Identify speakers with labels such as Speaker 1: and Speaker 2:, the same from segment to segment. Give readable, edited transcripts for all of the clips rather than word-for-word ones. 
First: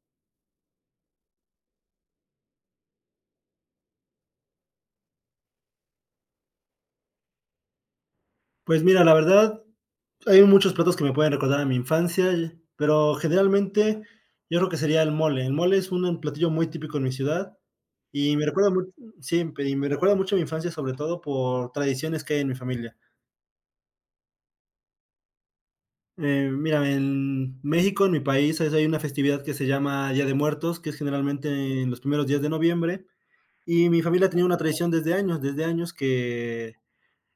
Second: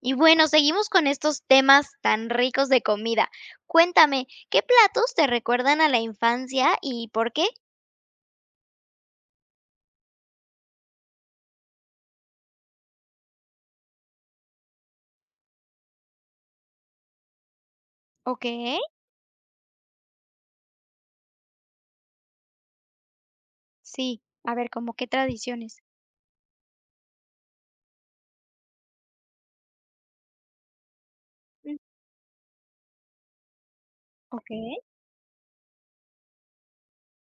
Speaker 1: Y bueno, seguimos con estos temas tan ricos de comida. Cuéntame, ¿qué platos te recuerdan a la infancia y por qué?
Speaker 2: Pues mira, la verdad, hay muchos platos que me pueden recordar a mi infancia, pero generalmente yo creo que sería el mole. El mole es un platillo muy típico en mi ciudad y
Speaker 1: Ok,
Speaker 2: me recuerda mucho, siempre, y me recuerda mucho a mi infancia, sobre todo por tradiciones que hay en mi familia.
Speaker 1: sí. A ver, como qué tradiciones.
Speaker 2: Mira, en México, en mi país, hay una festividad que se llama Día de Muertos, que es
Speaker 1: Mm.
Speaker 2: generalmente en los primeros días de noviembre, y mi familia tenía
Speaker 1: Ok.
Speaker 2: una tradición desde años que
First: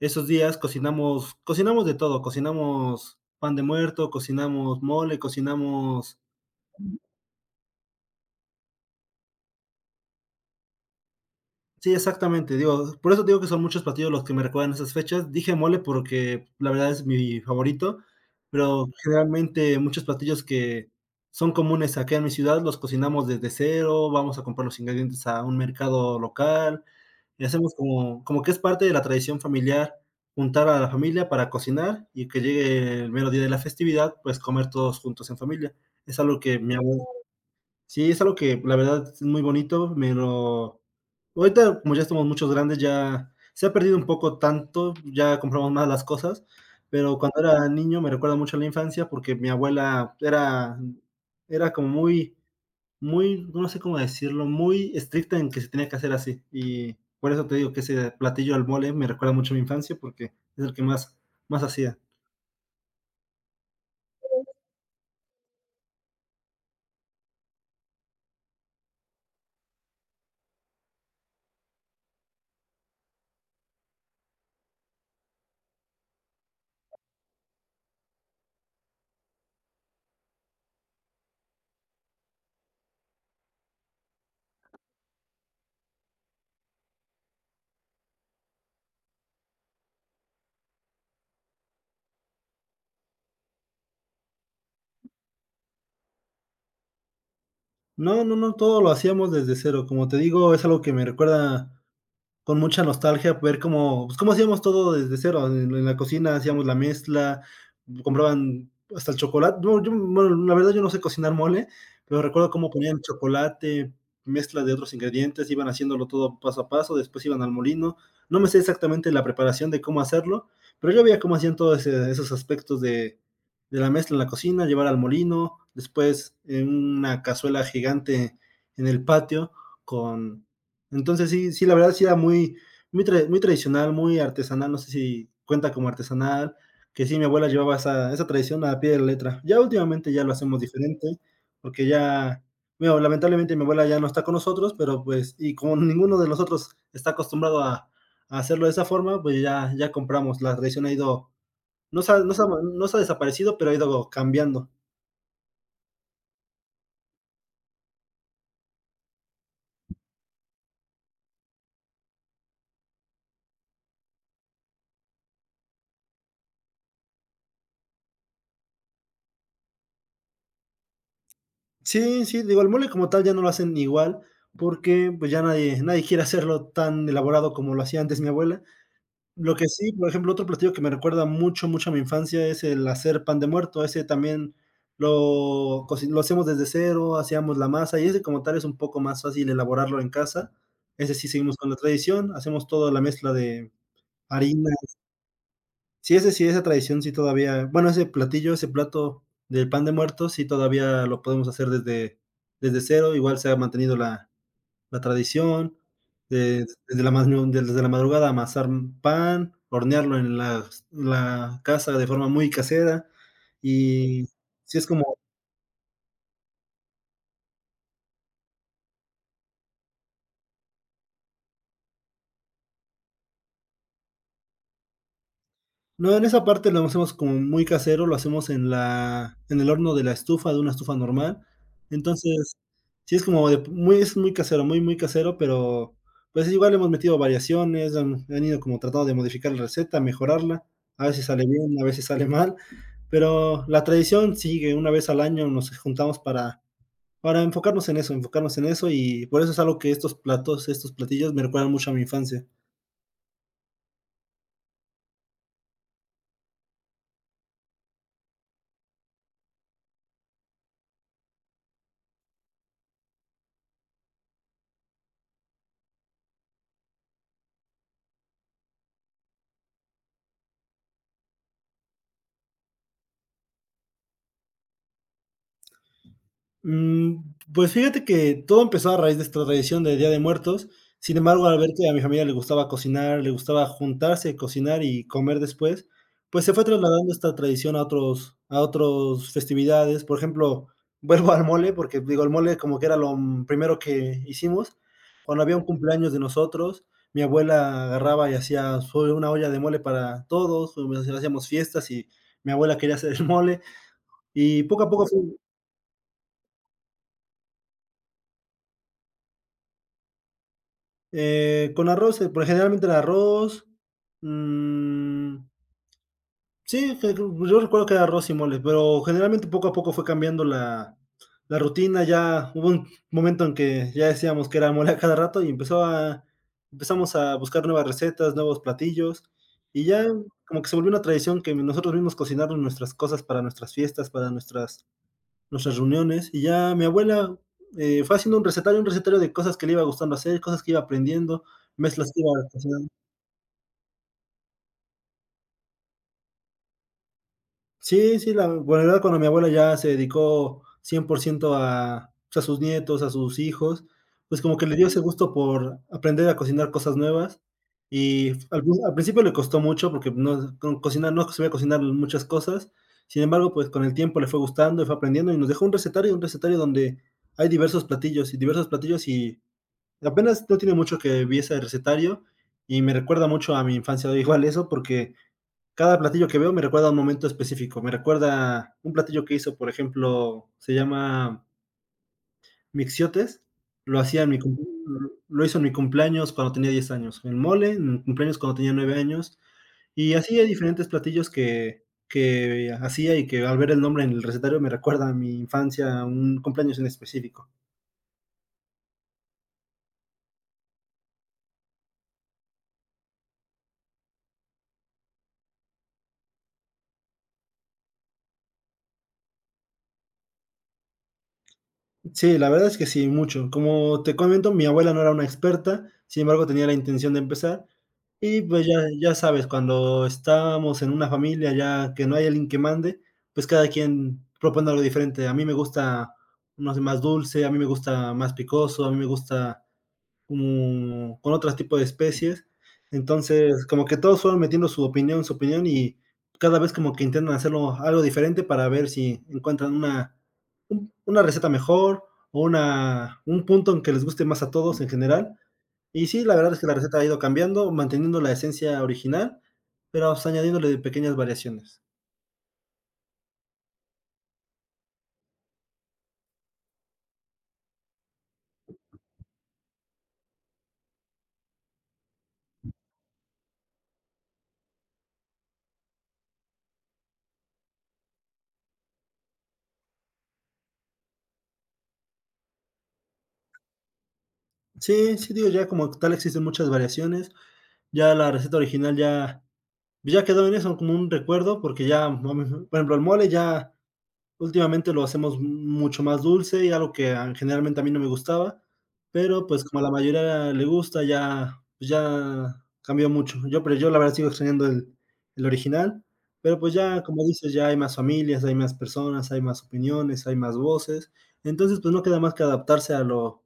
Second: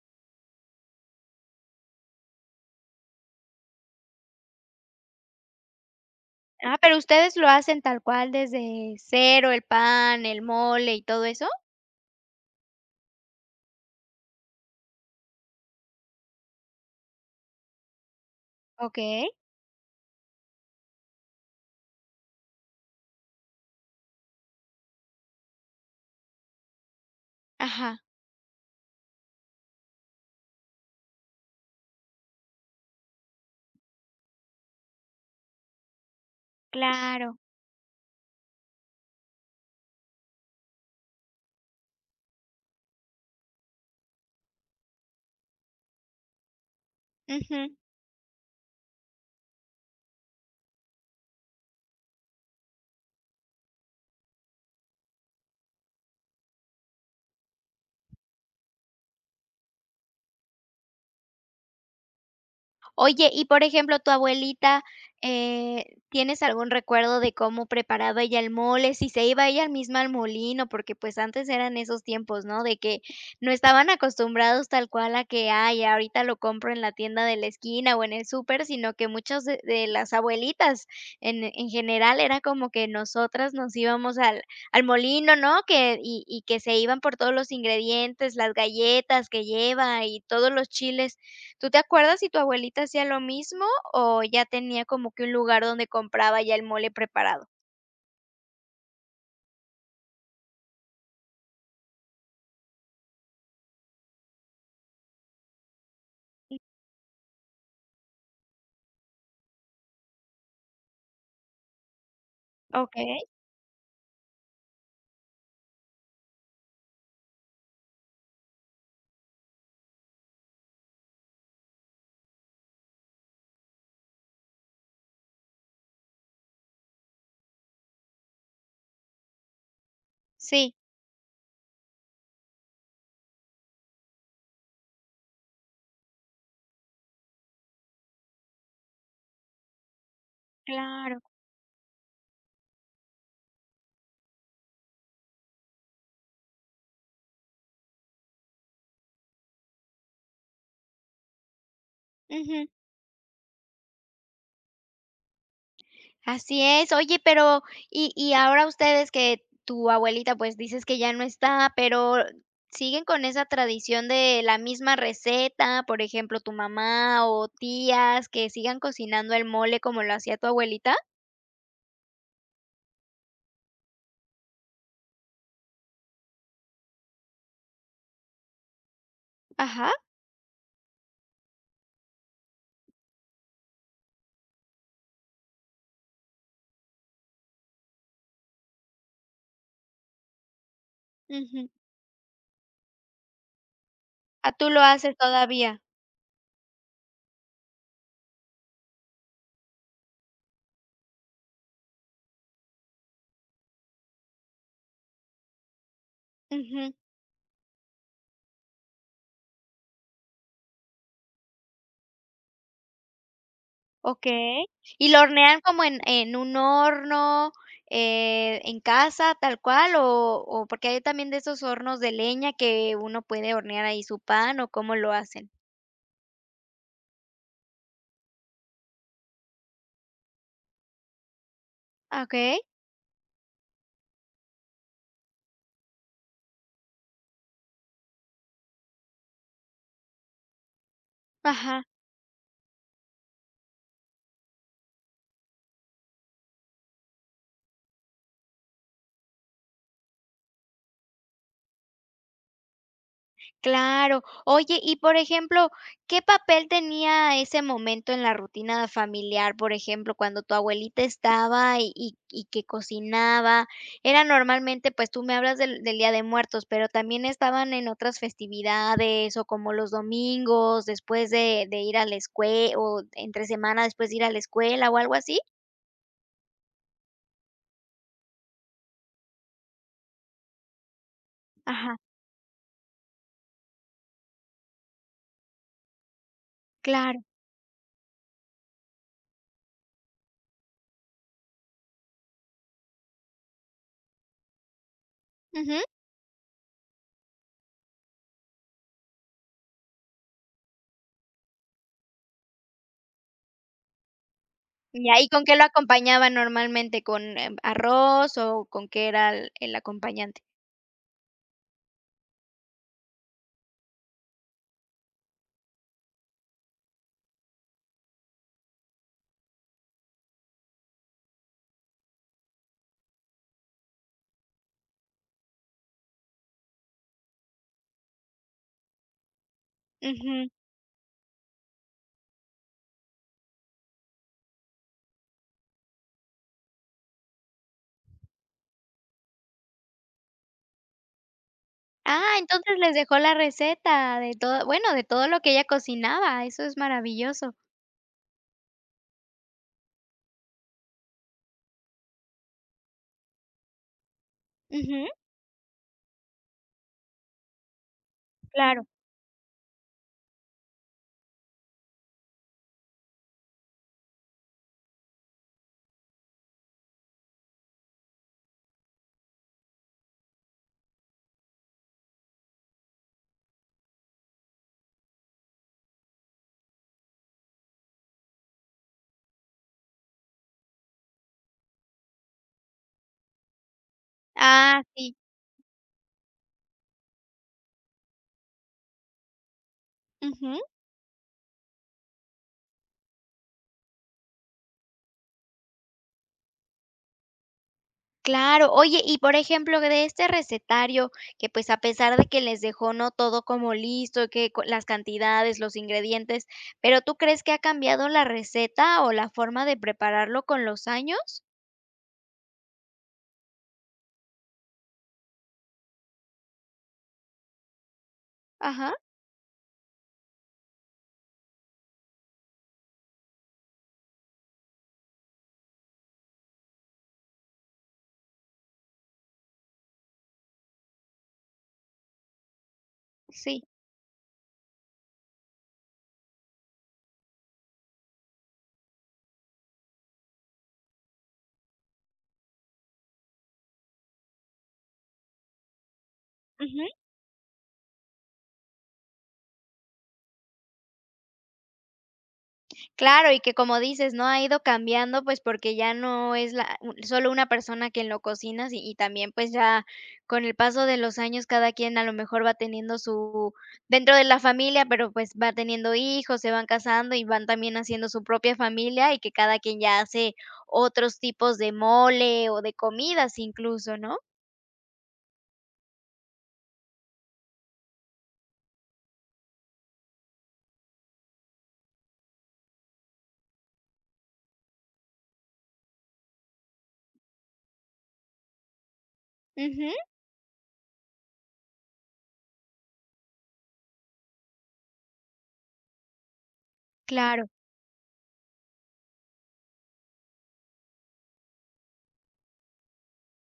Speaker 2: esos días cocinamos, cocinamos de todo, cocinamos pan de muerto, cocinamos mole, cocinamos...
Speaker 1: Ah, pero ustedes lo hacen tal cual desde cero, el pan, el mole y todo eso.
Speaker 2: Sí, exactamente, digo, por eso digo que son muchos platillos los que me recuerdan esas fechas. Dije mole porque la verdad es mi favorito, pero
Speaker 1: Ok.
Speaker 2: generalmente muchos platillos que son comunes aquí en mi ciudad los cocinamos desde cero, vamos a comprar los ingredientes a un mercado local, y hacemos
Speaker 1: Ajá,
Speaker 2: como, como que es parte de la tradición familiar juntar a la familia para cocinar y que llegue el mero día de la festividad, pues comer todos juntos en familia. Es algo que mi abuelo
Speaker 1: claro.
Speaker 2: sí, es algo que la verdad es muy bonito, pero ahorita como ya estamos muchos grandes, ya se ha perdido un poco tanto, ya compramos más las cosas, pero cuando era
Speaker 1: Ujú.
Speaker 2: niño me recuerda mucho a la infancia porque mi abuela era era como muy muy, no sé cómo decirlo, muy estricta en que se tenía que hacer así. Y por eso te digo que ese platillo al mole me recuerda mucho a mi infancia porque es el que más, más hacía.
Speaker 1: Oye, y por ejemplo, tu abuelita, ¿tienes algún recuerdo de cómo preparaba ella el mole? Si se iba ella misma al molino, porque pues antes eran esos tiempos, ¿no? De que no estaban acostumbrados tal cual a que, ay, ahorita lo compro en la tienda de la esquina o en el súper, sino que muchas de, las abuelitas en, general era como que nosotras nos íbamos al, molino, ¿no? Que, y, que se iban por todos los ingredientes, las galletas que lleva y todos los chiles. ¿Tú te acuerdas si tu abuelita hacía lo mismo o ya tenía como que un lugar donde compraba ya el mole preparado?
Speaker 2: No, no, no, todo lo hacíamos desde cero. Como te digo, es algo que me recuerda con mucha nostalgia ver cómo, pues, cómo hacíamos todo desde cero. En la cocina hacíamos la mezcla, compraban hasta el chocolate. No, yo, bueno, la verdad yo no sé cocinar mole, pero recuerdo cómo ponían
Speaker 1: Okey,
Speaker 2: chocolate, mezcla de otros ingredientes, iban haciéndolo todo paso a paso, después iban al molino. No me sé exactamente la preparación de cómo hacerlo, pero yo veía cómo hacían todos esos aspectos de la mezcla en la cocina, llevar al molino, después en una cazuela gigante en el patio con
Speaker 1: sí,
Speaker 2: entonces sí, sí, la verdad sí era muy, muy, muy tradicional, muy artesanal, no sé si cuenta como artesanal, que sí, mi abuela llevaba esa, esa tradición a pie de la letra. Ya últimamente ya lo hacemos diferente,
Speaker 1: claro.
Speaker 2: porque ya, bueno, lamentablemente mi abuela ya no está con nosotros, pero pues, y como ninguno de nosotros está acostumbrado a hacerlo de esa forma, pues ya, ya compramos, la tradición ha ido, no se ha- no se ha-
Speaker 1: Ujú,
Speaker 2: no se ha desaparecido, pero ha ido cambiando.
Speaker 1: así es. Oye, pero y ahora ustedes que tu abuelita, pues, dices que ya no está, pero, ¿siguen con esa tradición de la misma receta? Por ejemplo, tu mamá o tías que sigan cocinando el mole como lo hacía tu abuelita.
Speaker 2: Sí, sí, digo, el mole como tal ya no lo hacen igual, porque, pues, ya nadie quiere hacerlo tan elaborado como lo hacía antes mi abuela. Lo que
Speaker 1: Ajá,
Speaker 2: sí, por ejemplo, otro platillo que me recuerda mucho, mucho a mi infancia es el hacer pan de muerto. Ese también lo hacemos desde cero, hacíamos la masa, y ese como tal es un poco más fácil elaborarlo en casa. Ese sí seguimos
Speaker 1: ujú.
Speaker 2: con la tradición, hacemos toda la mezcla de
Speaker 1: Ah, ¿tú
Speaker 2: harina.
Speaker 1: lo haces todavía?
Speaker 2: Sí, ese sí, esa tradición sí todavía, bueno, ese platillo, ese plato del pan de muerto, sí todavía lo podemos hacer desde, desde cero, igual se ha mantenido la, la tradición,
Speaker 1: Ujú.
Speaker 2: desde la, desde la madrugada amasar pan, hornearlo en la, la casa de forma muy casera y
Speaker 1: Okey,
Speaker 2: sí es
Speaker 1: ¿y
Speaker 2: como
Speaker 1: lo hornean como en un horno, en casa tal cual, o porque hay también de esos hornos de leña que uno puede hornear ahí su pan o cómo lo hacen?
Speaker 2: no, en esa parte lo hacemos como muy casero, lo hacemos en la en el horno de la estufa, de una estufa normal.
Speaker 1: Ah,
Speaker 2: Entonces,
Speaker 1: okey,
Speaker 2: sí es como de muy es muy casero, muy, muy casero, pero, pues, igual hemos metido variaciones, han ido como tratando de modificar la receta, mejorarla. A veces sale bien,
Speaker 1: ajá.
Speaker 2: a veces sale mal, pero la tradición sigue. Una vez al año nos juntamos para enfocarnos en eso, y por eso es algo que estos platos, estos platillos me recuerdan mucho a mi infancia.
Speaker 1: Claro. Oye, y por ejemplo, ¿qué papel tenía ese momento en la rutina familiar? Por ejemplo, cuando tu abuelita estaba y que cocinaba, era normalmente, pues tú me hablas del, Día de Muertos, pero también estaban en otras festividades o como los domingos, después de, ir a la escuela, o entre semana después de ir a la escuela o algo así.
Speaker 2: Mm, pues fíjate que todo empezó a raíz de esta tradición de Día de Muertos. Sin embargo, al ver que a
Speaker 1: Ajá,
Speaker 2: mi familia le gustaba cocinar, le gustaba juntarse, cocinar y comer después, pues se fue trasladando
Speaker 1: claro.
Speaker 2: esta tradición a otros festividades. Por ejemplo, vuelvo al mole, porque digo, el mole como que era lo primero que hicimos. Cuando había un
Speaker 1: Ujú.
Speaker 2: cumpleaños de nosotros, mi abuela agarraba y hacía su una olla de mole para todos, hacíamos fiestas y mi abuela quería hacer el mole, y poco a poco fue...
Speaker 1: Ya, ¿y con qué lo acompañaban normalmente? ¿Con arroz o con qué era el, acompañante?
Speaker 2: Con arroz, por generalmente el arroz. mm, sí, yo recuerdo que era arroz y mole, pero generalmente poco a poco fue cambiando la, la rutina. Ya hubo un momento en que ya decíamos que era mole a cada rato y empezó a, empezamos a buscar nuevas recetas, nuevos platillos. Y ya
Speaker 1: Ujú.
Speaker 2: como que se volvió una tradición que nosotros mismos cocinarnos nuestras cosas para nuestras fiestas, para nuestras nuestras reuniones y ya mi abuela fue haciendo un recetario de cosas que le iba gustando hacer, cosas que iba aprendiendo, mezclas que iba
Speaker 1: Ah, entonces
Speaker 2: cocinando.
Speaker 1: les dejó la receta de todo, bueno, de todo lo que ella cocinaba, eso es maravilloso.
Speaker 2: Sí, sí, la verdad cuando mi abuela ya se dedicó 100% a, pues, a sus nietos, a sus hijos, pues como que le dio ese
Speaker 1: Ujú,
Speaker 2: gusto por aprender a cocinar cosas nuevas y al,
Speaker 1: claro.
Speaker 2: al principio le costó mucho porque no, cocinar, no sabía cocinar muchas cosas, sin embargo, pues con el tiempo le fue gustando y fue aprendiendo y nos dejó un recetario donde hay diversos platillos y apenas no tiene mucho que vi ese recetario y me recuerda mucho a mi infancia, igual eso, porque cada platillo que veo me recuerda a un momento específico. Me recuerda un platillo que hizo, por ejemplo, se llama mixiotes. Lo hacía en mi cum-
Speaker 1: Ah, sí.
Speaker 2: lo hizo en mi cumpleaños cuando tenía 10 años, el mole, en mi cumpleaños cuando tenía 9 años, y así hay
Speaker 1: Ujú,
Speaker 2: diferentes platillos que hacía y que al ver el nombre en el recetario me recuerda a mi infancia, a un cumpleaños en específico.
Speaker 1: claro. Oye, y por ejemplo, de este recetario que, pues, a pesar de que les dejó, ¿no?, todo como listo, que co las cantidades, los ingredientes, pero, ¿tú crees que ha cambiado la receta o la forma de prepararlo con los años?
Speaker 2: Sí, la verdad es que sí, mucho. Como te comento, mi abuela no era una experta, sin embargo, tenía la intención de empezar. Y pues ya
Speaker 1: Ajá,
Speaker 2: ya sabes, cuando estamos en una familia ya que no hay alguien que mande, pues cada quien propone algo diferente. A mí me gusta, no sé, más dulce, a mí me gusta más picoso, a mí me gusta como con otros tipos de especies.
Speaker 1: sí.
Speaker 2: Entonces, como que todos fueron metiendo su opinión y cada vez como que intentan hacerlo algo diferente para ver si encuentran una, una receta mejor o una, un punto en que les guste más a todos en general. Y sí, la verdad es que la receta ha ido cambiando, manteniendo la esencia original, pero pues, añadiéndole pequeñas variaciones.
Speaker 1: Claro, y que como dices, ¿no? Ha ido cambiando, pues, porque ya no es la u solo una persona quien lo cocina y también, pues, ya con el paso de los años, cada quien a lo mejor va teniendo su dentro de la familia, pero, pues, va teniendo hijos, se van casando y van también haciendo su propia familia, y que cada quien ya hace otros tipos de mole o de comidas incluso, ¿no?
Speaker 2: Sí, sí, digo, ya como tal existen muchas variaciones, ya la receta original ya, ya quedó en eso como un recuerdo, porque ya, por ejemplo, el mole ya últimamente lo hacemos mucho más dulce y algo que a generalmente a mí no me gustaba, pero, pues, como a la
Speaker 1: Ujú,
Speaker 2: mayoría le gusta, ya pues, ya cambió mucho. Yo, pero yo la verdad sigo extrañando el original, pero, pues, ya, como
Speaker 1: claro.
Speaker 2: dices, ya hay más familias, hay más personas, hay más opiniones, hay más voces. Entonces, pues, no queda más que adaptarse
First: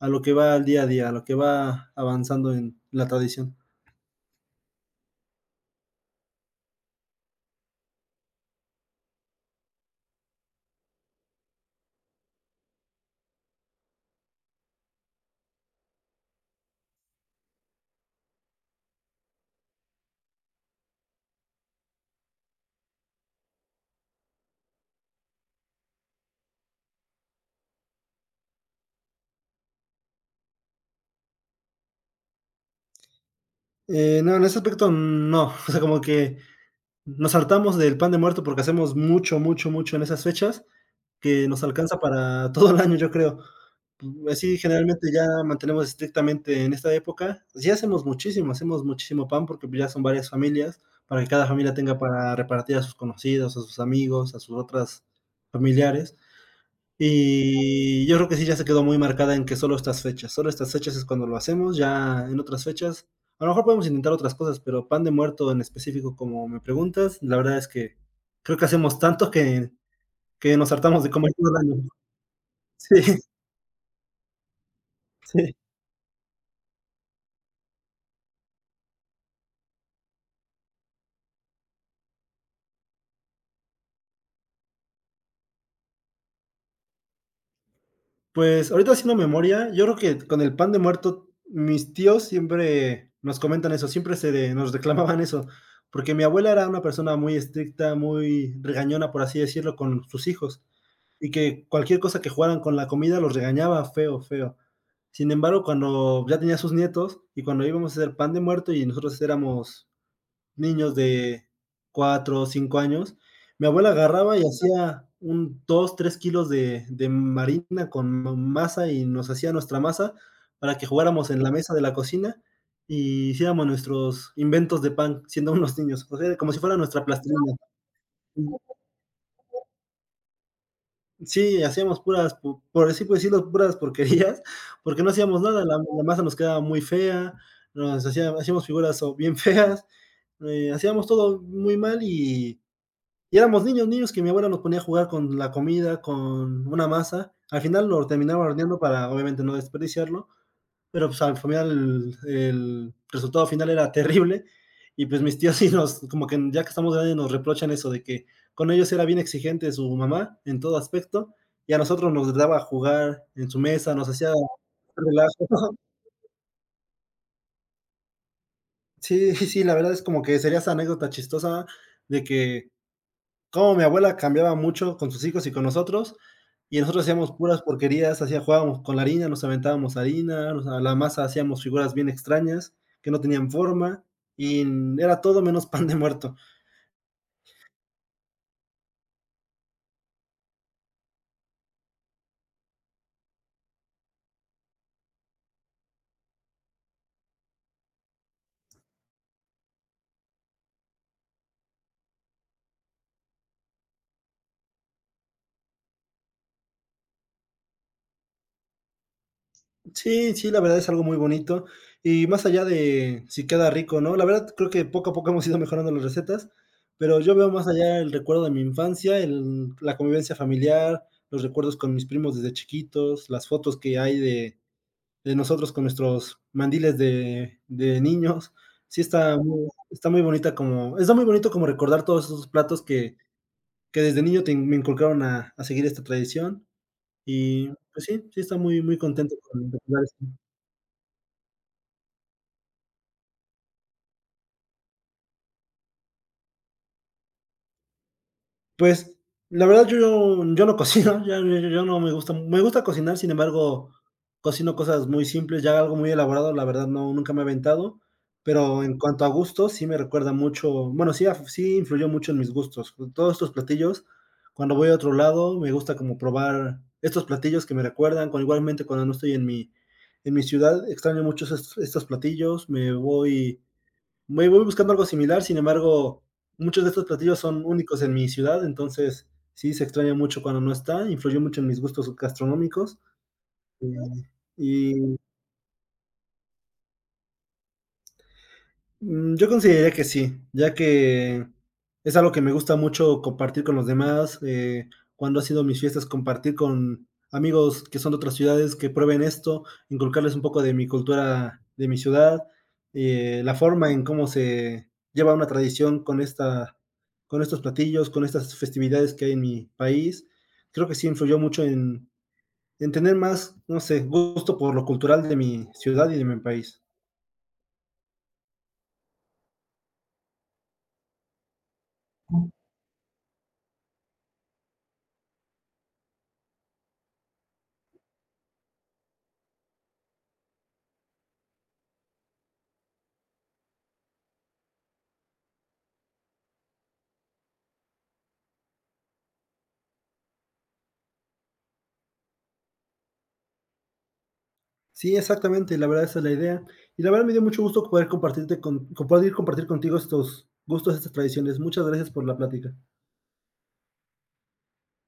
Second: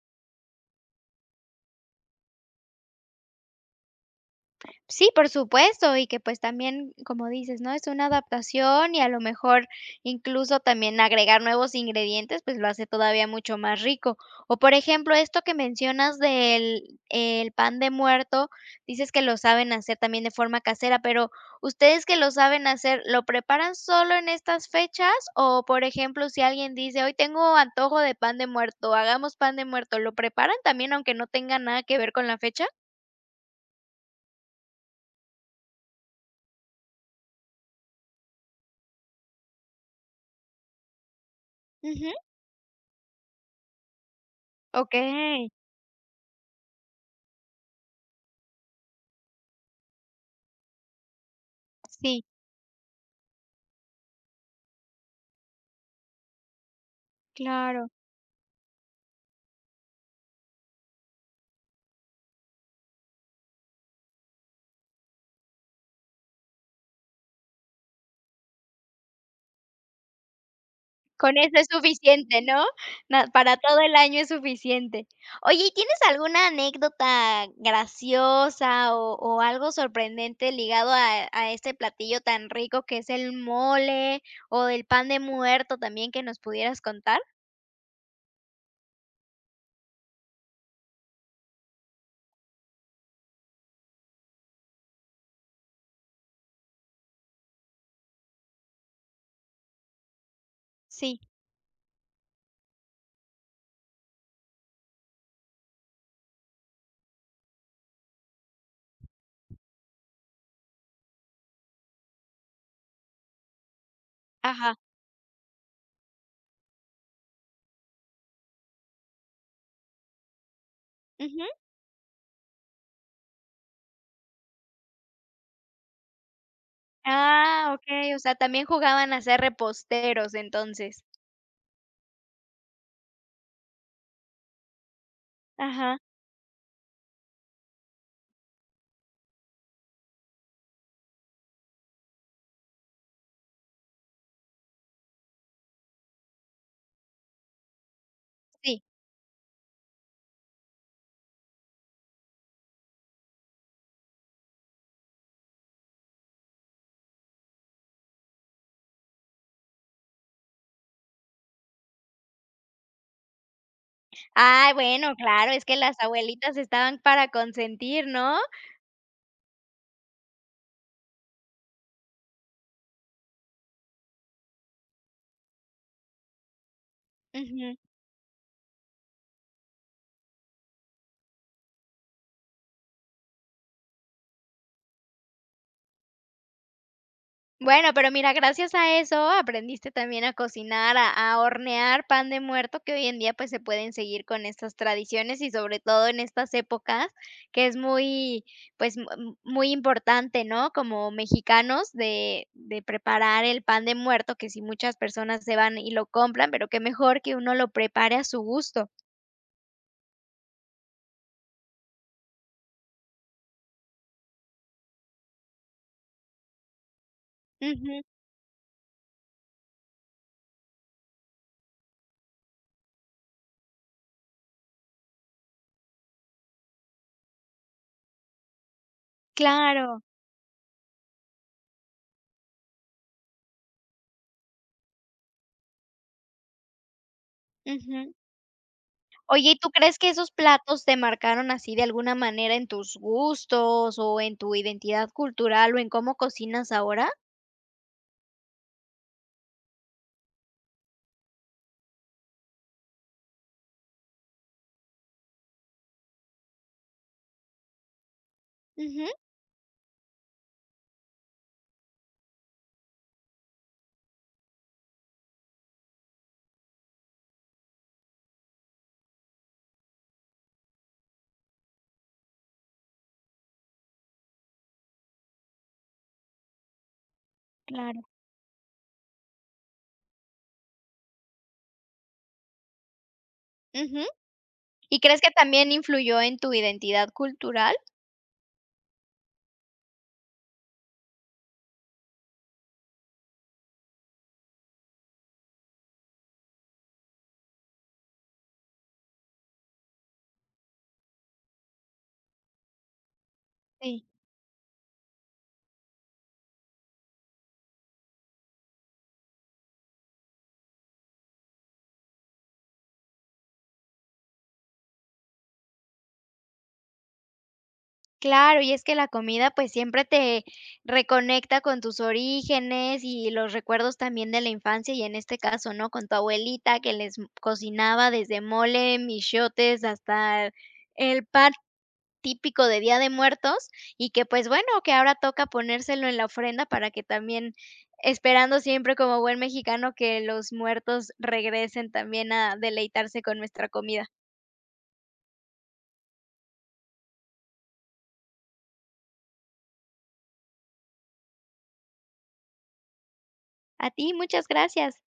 Speaker 2: a lo que va al día a día, a lo que va avanzando en la tradición.
Speaker 1: Sí, por supuesto, y que pues también, como dices, ¿no? Es una adaptación y a lo mejor incluso también agregar nuevos ingredientes, pues lo hace todavía mucho más rico. O por ejemplo, esto que mencionas del el pan de muerto, dices que lo saben hacer también de forma casera, pero ustedes que lo saben hacer, ¿lo preparan solo en estas fechas? O por ejemplo, si alguien dice, hoy tengo antojo de pan de muerto, hagamos pan de muerto, ¿lo preparan también aunque no tenga nada que ver con la fecha?
Speaker 2: No, en ese aspecto no, o sea, como que nos saltamos del pan de muerto porque hacemos mucho, mucho, mucho en esas fechas, que nos alcanza
Speaker 1: Ujú,
Speaker 2: para todo el año, yo creo. Pues, así
Speaker 1: ok,
Speaker 2: generalmente ya mantenemos estrictamente en esta época. Sí hacemos muchísimo pan porque ya son varias familias, para que cada familia tenga
Speaker 1: sí.
Speaker 2: para repartir a sus conocidos, a sus amigos, a sus otras familiares.
Speaker 1: Claro,
Speaker 2: Y yo creo que sí, ya se quedó muy marcada en que solo estas fechas es cuando lo hacemos, ya en otras fechas, a lo mejor podemos intentar otras cosas, pero pan de muerto en específico, como me preguntas, la verdad es que creo que hacemos tanto que nos hartamos de comer
Speaker 1: con eso
Speaker 2: todo el
Speaker 1: es
Speaker 2: año.
Speaker 1: suficiente, ¿no?
Speaker 2: Sí,
Speaker 1: Na para todo el año es suficiente.
Speaker 2: sí.
Speaker 1: Oye, ¿y tienes alguna anécdota graciosa o algo sorprendente ligado a este platillo tan rico que es el mole o del pan de muerto también que nos pudieras contar?
Speaker 2: Pues ahorita haciendo memoria, yo creo que con el pan de muerto, mis tíos siempre nos comentan eso, siempre nos reclamaban eso, porque mi abuela era una persona muy estricta, muy regañona, por así decirlo, con sus hijos.
Speaker 1: Sí,
Speaker 2: Y que cualquier cosa que jugaran con la comida los regañaba feo, feo. Sin embargo, cuando ya tenía sus nietos y cuando íbamos a hacer pan de muerto y nosotros éramos niños de 4 o 5 años, mi abuela agarraba y
Speaker 1: ajá,
Speaker 2: hacía un 2 3 kilos de marina con masa y nos hacía nuestra masa para que jugáramos en
Speaker 1: ujú.
Speaker 2: la mesa de la cocina y hiciéramos nuestros inventos de pan siendo unos niños, o sea, como si fuera nuestra plastilina.
Speaker 1: Ah, okey, o sea, también jugaban a ser reposteros entonces.
Speaker 2: Sí, hacíamos puras, po por así por decirlo, puras porquerías, porque no hacíamos nada, la
Speaker 1: Ajá,
Speaker 2: la masa nos quedaba muy fea, nos hacía hacíamos figuras o bien feas, hacíamos todo muy mal y éramos niños, niños que mi abuela nos ponía a jugar con la comida, con una masa. Al final lo terminaba horneando
Speaker 1: sí.
Speaker 2: para, obviamente, no desperdiciarlo, pero pues al final el resultado final era terrible, y pues mis tíos sí nos, como que ya que estamos grandes, nos reprochan eso de que con ellos era bien exigente su mamá en todo aspecto y a nosotros nos daba a jugar en su mesa, nos hacía
Speaker 1: Ay, bueno, claro, es que
Speaker 2: relajo.
Speaker 1: las abuelitas estaban para consentir, ¿no?
Speaker 2: Sí, sí, la verdad es como que sería esa anécdota chistosa de que como mi abuela cambiaba mucho con sus hijos y con nosotros, y nosotros hacíamos puras
Speaker 1: Ujú.
Speaker 2: porquerías, hacía jugábamos con la harina, nos aventábamos harina, nos a la masa hacíamos figuras bien extrañas que no tenían forma, y era todo menos pan de muerto.
Speaker 1: Bueno, pero mira, gracias a eso aprendiste también a cocinar, a, hornear pan de muerto, que hoy en día pues se pueden seguir con estas tradiciones y sobre todo en estas épocas, que es muy, pues muy importante, ¿no? Como mexicanos de, preparar el pan de muerto, que si muchas personas se van y lo compran, pero qué mejor que uno lo prepare a su gusto.
Speaker 2: Sí, sí, la verdad es algo muy bonito, y más allá de si queda rico o no, la verdad creo que poco a poco hemos ido mejorando las recetas, pero yo veo más allá
Speaker 1: Ujú,
Speaker 2: el recuerdo de mi infancia, el la convivencia familiar, los recuerdos con mis primos desde chiquitos, las fotos que hay de nosotros con nuestros mandiles de niños.
Speaker 1: claro.
Speaker 2: Está muy bonito como recordar todos esos platos que desde niño me inculcaron a seguir esta tradición. Y pues
Speaker 1: Ujú.
Speaker 2: sí, sí está muy, muy contento
Speaker 1: Oye, ¿y
Speaker 2: con
Speaker 1: tú crees
Speaker 2: recordar.
Speaker 1: que esos platos te marcaron así de alguna manera en tus gustos o en tu identidad cultural o en cómo cocinas ahora?
Speaker 2: Pues, la verdad yo no cocino. Yo no me gusta cocinar. Sin embargo, cocino cosas muy simples, ya algo muy elaborado, la verdad no, nunca me he aventado, pero en
Speaker 1: Ujú.
Speaker 2: cuanto a gustos, sí me recuerda mucho. Bueno, sí influyó mucho en mis gustos. Todos estos platillos, cuando voy a otro lado, me gusta como probar estos platillos que me recuerdan, cuando igualmente cuando no estoy en mi ciudad, extraño mucho esos estos platillos, me voy buscando algo similar. Sin embargo, muchos de estos platillos son
Speaker 1: Claro.
Speaker 2: únicos en mi ciudad, entonces sí se extraña mucho cuando no está, influyó mucho en mis gustos gastronómicos. eh,
Speaker 1: Ujú. ¿Y
Speaker 2: y
Speaker 1: crees que también influyó en tu identidad cultural?
Speaker 2: Yo consideraría que sí, ya que es algo que me gusta mucho compartir con los demás. Cuando ha sido mis fiestas, compartir con amigos que son de otras ciudades que prueben esto, inculcarles un poco de mi cultura, de mi ciudad, la forma en
Speaker 1: Sí.
Speaker 2: cómo se lleva una tradición con con estos platillos, con estas festividades que hay en mi país. Creo que sí influyó mucho en tener más, no sé, gusto por lo cultural de mi ciudad y de mi país.
Speaker 1: Claro, y es que la comida, pues, siempre te reconecta con tus orígenes y los recuerdos también de la infancia, y en este caso, ¿no? Con tu abuelita que les cocinaba desde mole, michotes hasta el pan típico de Día de Muertos y que, pues, bueno, que ahora toca ponérselo en la ofrenda para que también, esperando siempre como buen mexicano que los muertos regresen también a deleitarse con nuestra comida.
Speaker 2: Sí, exactamente, la verdad esa es la idea. Y la verdad me dio mucho gusto poder compartir contigo estos gustos, estas tradiciones. Muchas gracias por la plática.
Speaker 1: A ti, muchas gracias.